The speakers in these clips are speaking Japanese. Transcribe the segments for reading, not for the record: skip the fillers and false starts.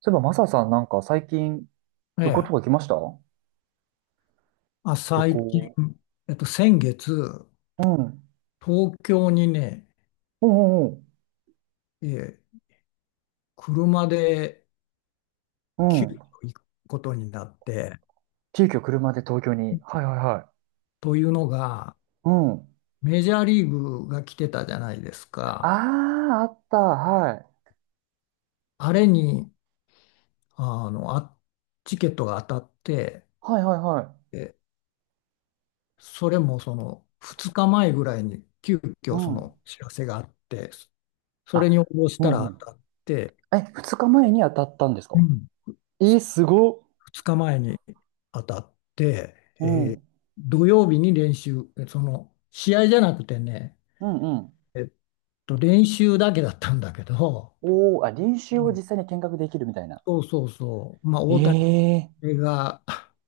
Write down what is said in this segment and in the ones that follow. そういえば、マサさんなんか最近え旅行とえ、か来ました？あ、旅最近、行。先月、うん。東京にね、うんうんうん。ええ、車でう急ん。遽行くことになって、急遽車で東京に。はいはいはというのが、い。うん。メジャーリーグが来てたじゃないですあか。あ、あった。はい。あれに、あの、あ、チケットが当たって、はいはいはえ、それもその2日前ぐらいに急い。う遽そん。の知らせがあって、それに応あ、募しうたんらう当ん。たって、え、二日前に当たったんですうか？ん、えー、すごっ。2日前に当たって、うえーん。土曜日に練習、その試合じゃなくてね、うんうん。えっ練習だけだったんだけど、おー、あ、練う習をん、実際に見学できるみたいな。そうそうそう、まあ、え大谷えー、が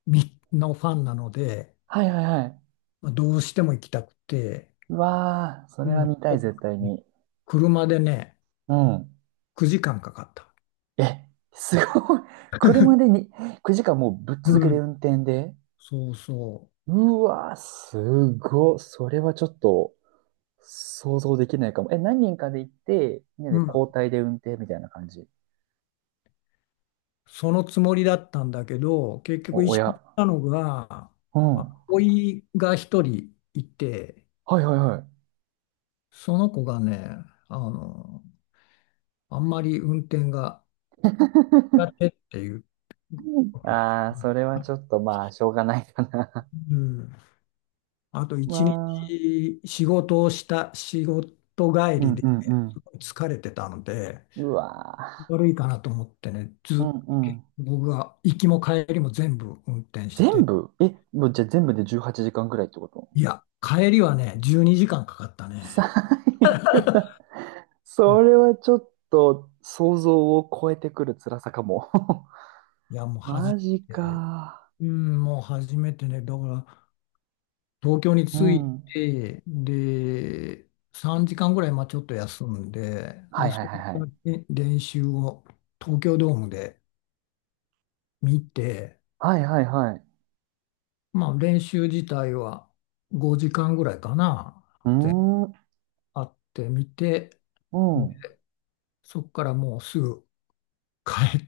みのファンなので、はいはいはい。まあ、どうしても行きたくて、うわー、そうれん、は見たい、絶対に。車でね、うん。9時間かかった。え、すごい。車でに9時間もうぶっ続けうでん。運転で。そうそうわー、すごい。それはちょっと想像できないかも。え、何人かで行って、みんなう。うでん。交代で運転みたいな感じ。そのつもりだったんだけど、結局お、一緒に行親。ったのが、うん。あおはいが一人いて、いはいはい。その子がね、あの、あんまり運転が苦手っていうこ とああ、それで、はちょっとまあ、しょうがないかな。うん、あと 一まあ、日仕事をした、仕事帰うりんでうんうん。疲れてたので、うわ悪いかなと思ってね、ー、ずっとうんうん。僕が行きも帰りも全部運転し全て、部え、もうじゃあ全部で18時間ぐらいってこと？いや、帰りはね、12時間かんかかった最ね。悪だ。それはちょっと想像を超えてくる辛さかも。いや、もう初マジめて、か。だから、東京にう着いん。て、で、3時間ぐらい、まあちょっと休んで、はで、いそはいこはいはからい。ね練習を東京ドームで見て、はいはいはい。まあ練習自体は5時間ぐらいかな、うでーん。あってみて、うでん。そこからもうすぐ帰っ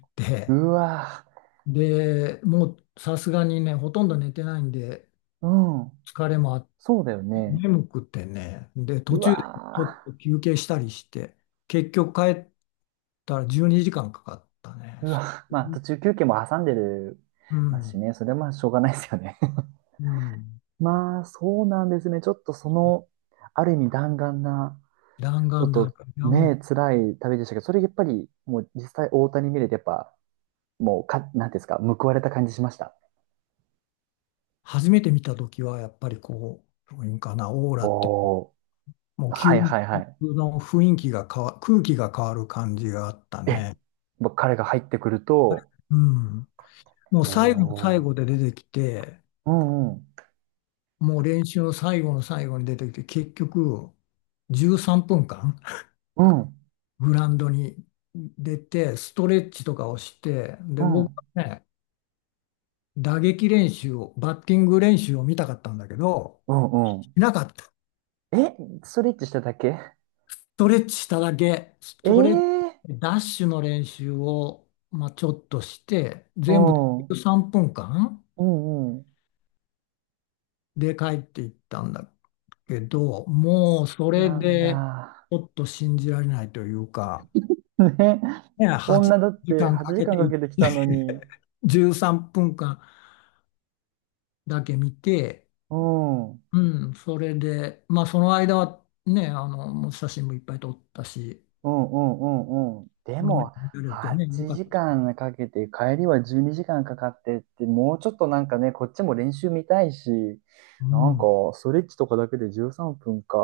うて、わで、もうさすがにね、ほとんど寝てないんで、ー。うん。疲れもあっそうだよね。眠くてね、で、途う中でちょっわと休憩したりして、結局帰ったら12時間かんかかったね。ー。うそわ。まあう、途中休憩も挟んでるうますしん、ね。それはまあしょうがないですよね。うん。まあそうなんですね。ちょっとその、ある意味弾丸な、弾ちょっ丸だとから、いやもう、ね、辛い旅でしたけど、それやっぱりもう実際大谷見れてやっぱ、もう、なんていうんですか、報われた感じしました。初めて見た時は、やっぱりどういうんかな、オーラっていう、おー、もう究はいはいはい。極の雰囲気が変わ、空気が変わる感じがあったえ、ね。もう彼が入ってくると、うん。もおう最後の最後ー、で出てきて、うんうん、もう練習の最後の最後に出てきて、結局、13分間うん、グラウンドに出て、ストレッチとかをして、で、う僕ん、はね、打撃練習を、バッティング練習を見たかったんだけど、うんうしん。なかった。スえ、ストレッチしただけ？トレッチしただけ、スええトレッチ、ー、ダッシュの練習を、まあ、ちょっとして、う全部でん、う3分間んうで帰っていったんだけど、もうそん。れなんで、だ。ちょっと信じられないというか、ね。ね、8女だって時間か8んかけ時間てかん行っかけてきたのて、に。13分間だけ見て、うん。うん、それで、まあその間はね、あの、もう写真もいっぱい撮ったし、うんうんうんうん。でこの目でも、見られてね、よ8かった。時間かんかけて、帰りは12時間かんかかってって、もうちょっとなんかね、こっちも練習見たいし、うなんか、ん、ストレッチとかだけで13分か。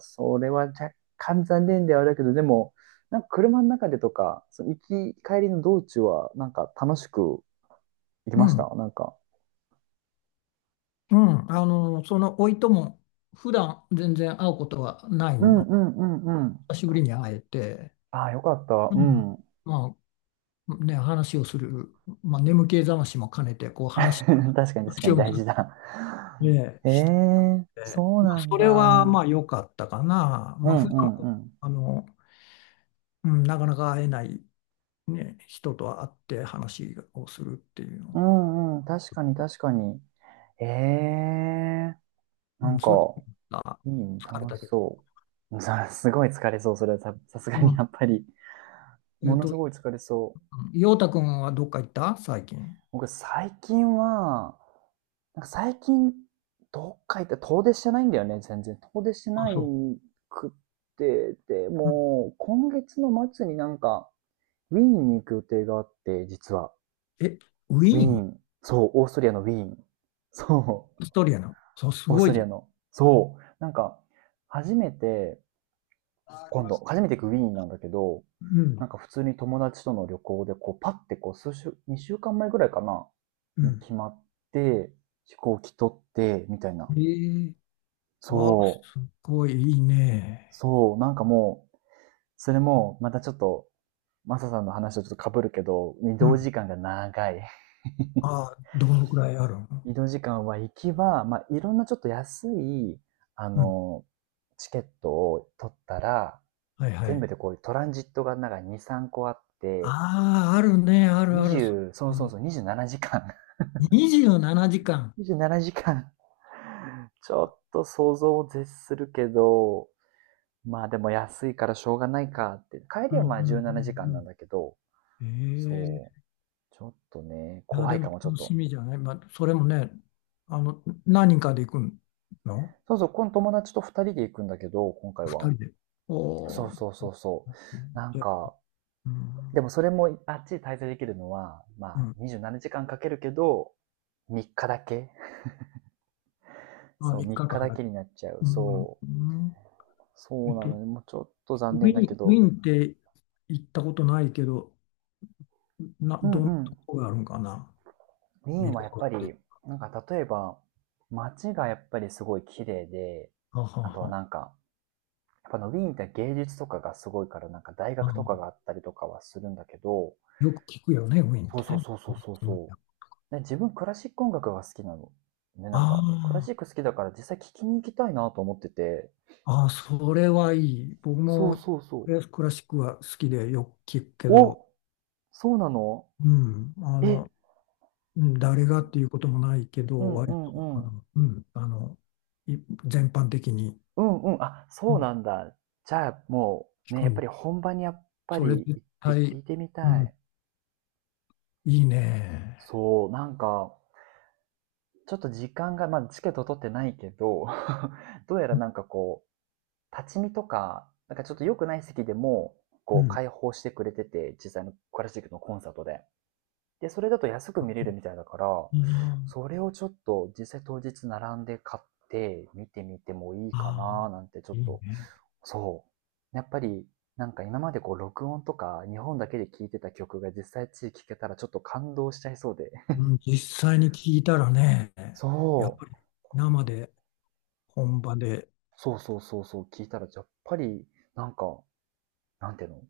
それは若干残念ではあるけど、でも、なんか車の中でとか、その行き、帰りの道中は、なんか楽しく行きうましん、た。なんか。うん、あの、その甥いとも、普段全然会うことはないうんの。うんうんうん。久しぶりに会えて、ああ、よかった。ううん、ん。まあね、話をする、まあ眠気覚ましも兼ねて、こう 話を、ね、確かに確かに大事だ。ええしてたんー、で、そうまあ、なんそれはまあだ。良かったかな。うまあん普う段、んうん。あの、うん、なかなか会えない。ね、人と会って話をするっていううのは、んうん、確かに確かに。ええー、なうん、んか、それがいいね、疲れ楽たしけど。そう。さ、すごい疲れそう、それはさ、さすがうにん、やっぱり。えっものと、すごい疲れそう。陽太くんはどっか行った最近。僕、最近は、なんか最近、どっか行って遠出してないんだよね、全然。遠出してあ、ないそくって、でう。うん、もう、今月の末になんか、ウィーンに行く予定があって、実は。え、ウウィィーーン、ン。そう、オーストリアのウィーン。そう。オーストリアの。そう、すオースごトいじリゃアん。の。そう。なんか、初めて、今度、初めて行くウィーンなんだけど、うん、なんか普通に友達との旅行で、こう、パッてこう、2週間前ぐらいかな、うにん。決まって、飛行機取って、みたいな。ええ、あ、そう。すごいいいね。そう。なんかもう、それも、またちょっと、マサさんの話とちょっと被るけど、移う動ん。時間が長い。あ、どのくらいある の。移動時間は行きは、まあ、いろんなちょっと安い、あうん。の、チケットを取ったら、はいは全い。部でこういうトランジットがなんか2、3個あって、ああ、あるね、あるある。そ20、そう、ううそうん、そう、27時間。27時間。27時間。ちょっと想像を絶するけど、まあでも安いからしょうがないかって。帰りうんはうまあ17ん時う間ななじかんなんんだけど、うん。えそう。え、ちょっとね、いや、怖でいもかもちょっ楽しと。みじゃない。まあ、それもね、あの、何人かで行くのそうそう、この友達と2人で行くんだけど、今回二は。人で。そおうー、そうそうそう。なんじゃあ、か、うん、でもそれもあっちに滞在できるのは、まうあん、27時間かんかけるけど、3日だけ、まあ、そう、三3日日間だだ。けになっちゃう。うん、そうう。ん、えそうっなと、ので、もうちょっとウ残念ィだーけン、ウィど、ーンって行ったことないけど、な、うんどんなうん。ウとこがあるんかな、ィー見ンるはとやっこぱっり、て。なんか例えば、街がやっぱりすごい綺麗で、あはあとはは、なんか、やっぱのウィーンって芸術とかがすごいから、なんか大う学とん、かがあったりとかはするんだけど、よく聞くよね、ウィーンっそうそてうね。そうそうそうそう。で、自分クラシック音楽が好きなの。ね、なんか、クラあシック好きだから実際聴きに行きたいなと思ってて。あ、ああ、それはいい。僕そうもそうそクラシックは好きでよく聞くけう。ど、お、そうなの？うん、あの、え、うん誰がっていうこともないけうど、んう割と、んうん。い全般的に、うんうん。あ、うそうん、なんだ。じゃあ、も聞う、ね、くやっぱん。り本場にやっぱそれり絶行って対、聞いてみうたん、い。いいね。そう、なんか、ちょっと時間が、まあ、チケット取ってないけど、どうやらなんかこう、立ち見とか、なんかちょっと良くない席でも、うこう、ん、開放してくれてて、実際のクラシックのコンサートで。で、それだと安く見れるみたいだから、いいな。それをちょっと実際当日並んで買って見てみてもいいかあなあ、なんてちょっいいと。ね。そう。やっぱり、なんか今までこう録音とか日本だけで聴いてた曲が実際地域で聴けたらちょっと感動しちゃいそうで。うん、実際に聞いたらね、やっそぱりう。生で、本場で、そうそうそうそう、聞いたらやっぱり、なんか、なんていうの、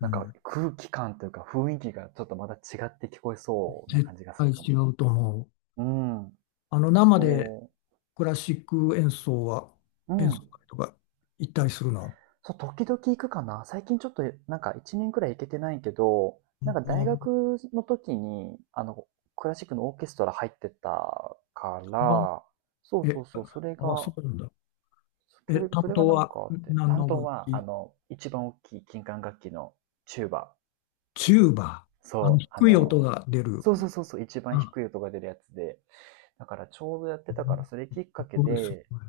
うんかん、空気感というか雰囲気がちょっとまた違って聞こえそうな絶感じがす対るかも。違うと思う。うん。あの、生でそクラシック演奏は、う。う演奏ん。会とか行ったりするの。そう、時々行くかな。最近ちょっと、なんか1年くらい行けてないけど、なんかあ大あ、学の時に、クラシックのオーケストラ入ってたかまら、そうあ、そえ、うそう、それあ、そが、うなんだ。そえ、れ担それが当なんはかあって、何担の当楽は、器。一番大きい金管楽器のチューバ。チューバー。あの、そう、低い音が出る。そうそうそうそう、一番あ、低い音が出るやつで。だからちょうどやってうたから、ん、それきっかすけごい、すで、ごい。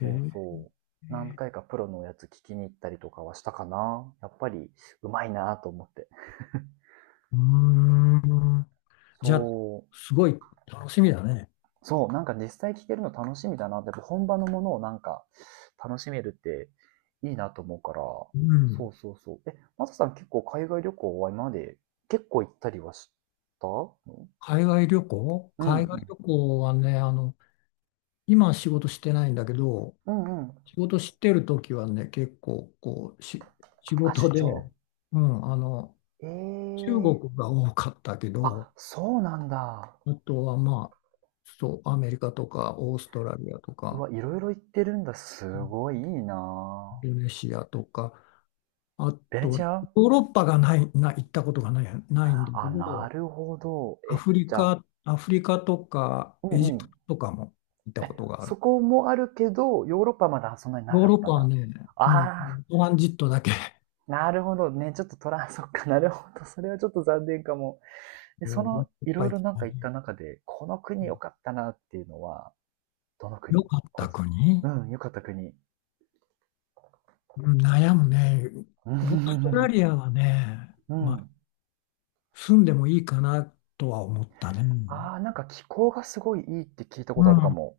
えそうー、そう。何回かプロのやつ聞きに行ったりとかはしたかな。やっぱりうまいなと思って。うーん。じゃあ、そう。すごい楽しみだね。そう、なんか実際聞けるの楽しみだなって、本場のものをなんか楽しめるっていいなと思うから。うそん。うそうそう。え、マサさん結構海外旅行は今まで結構行ったりはしたの？うんう海外ん。旅行はね、あの、今は仕事してないんだけど、うんうん。仕事してる時はね、結構、こう、し、仕あ、出事で、張。うん、あの、え中え、国が多かったけど、あ、そうなんだ。あとはまあ、そう、アメリカとか、オーストラリアとうか、わ、いろいろ行ってるんだ。すイごいいいンな。ドネシアとか、あベネと、ヨチア。ーロッパがない、な、行ったことがない、ないんだけあ、など、るほど。え、じゃあ、アフリカとか、うエジんうん。プトとかも行ったことがある。そこもあるけど、ヨーロッパはまだそんなになヨーかっロッたパんはだ。ね、あうん、あ、トランジットだけ、なるほどね。ちょっとトラン、そっか、なるほど。それはちょっと残念かも。で、そもういっの、いろぱいい行ろっなんたか行ったね。中で、この国良かったなっていうのは、どのよ国？かったこ国、うん、良かった国。うん悩むね。うオーストラん。リアはね、うまあ、ん、住んでもいいかなとは思ったね。ああ、なんか気候がすごいいいって聞いたこうとあるかも。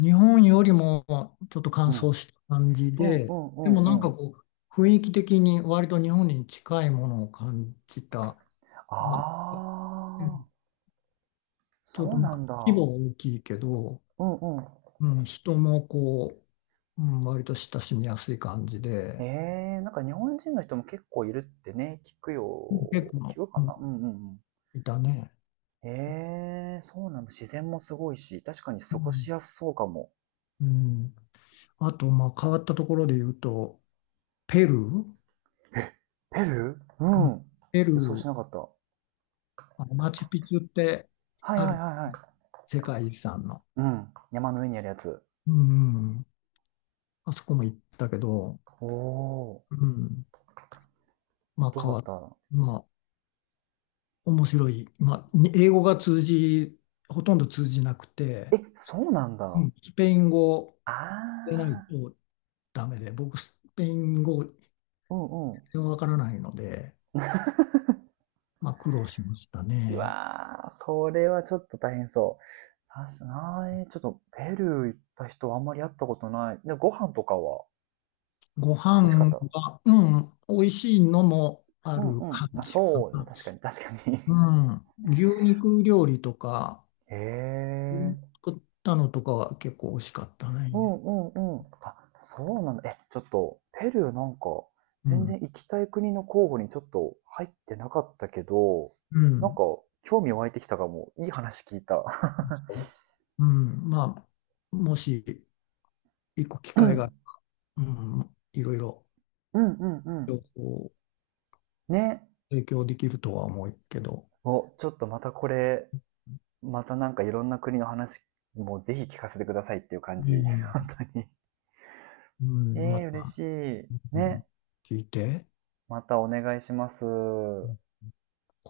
ん。日本よりもちょっと乾うん。う燥んした感じうんで、うでもなんんうかん。こう、雰囲気的に割と日本に近いものを感じた。あまあ、うん、あ、ちょっとそうまなあんだ。規模は大きいけど、うんうん。うん、人もこう、うん、割と親しみやすい感じえで、え、なんか日本人の人も結構いるってね、聞くよ。結構、聞くかうん、な、うんうんうん。いたね。ええ、そうなの。自然もすごいし、確かにう過ごん、しやすそうかも。うん、あと、まあ、変わったところで言うと、ペルー、え、ペルー、ううん、ん。ペル予想ー、しなかった。はあのマチュピチュっていはいあはいるはい。世界遺産の。うん。山の上にあるやつ。うん、あそこも行ったけど、おお、うん、まあどう変だわっっ、た？まあ面白い、まあに英語が通じ、ほとんど通じなくえ、て、そうなんだ。うあん。スペイン語あ、でないとダメで、僕スペイン語全うんうん。然わからないので、まあ苦労しましたうね。わあ、それはちょっと大変そう。確かに、ちょっとペルー行った人あんまり会ったことない。で、ご飯とかはご美味しかっ飯た？が、うん、美味しいのもあうんるう感ん。まあ、じかそうね、な。確かに、確かうに。 ん、牛肉料理とか、へえ。作ったのとかは結構美味しかったうんね。うんうん。あ、そうなんだ。え、ちょっと、ペルーなんか、う全ん。然行きたい国の候補にちょっと入ってなかったけど、うなんか、ん。興味湧いてきたかも。いい話聞いた。うん、まあ、もし行く機う会ん、が、うん、いろいろうん、うん、うん。こね。う提供できるとは思うけど、お、ちょっとまたこれ、またなんかいろんな国の話もぜひ聞かせてくださいっていう感じ。う ん。本当に。うえん、まえー、嬉た、しい。うん、ね。聞いて。またお願いしまうす。ん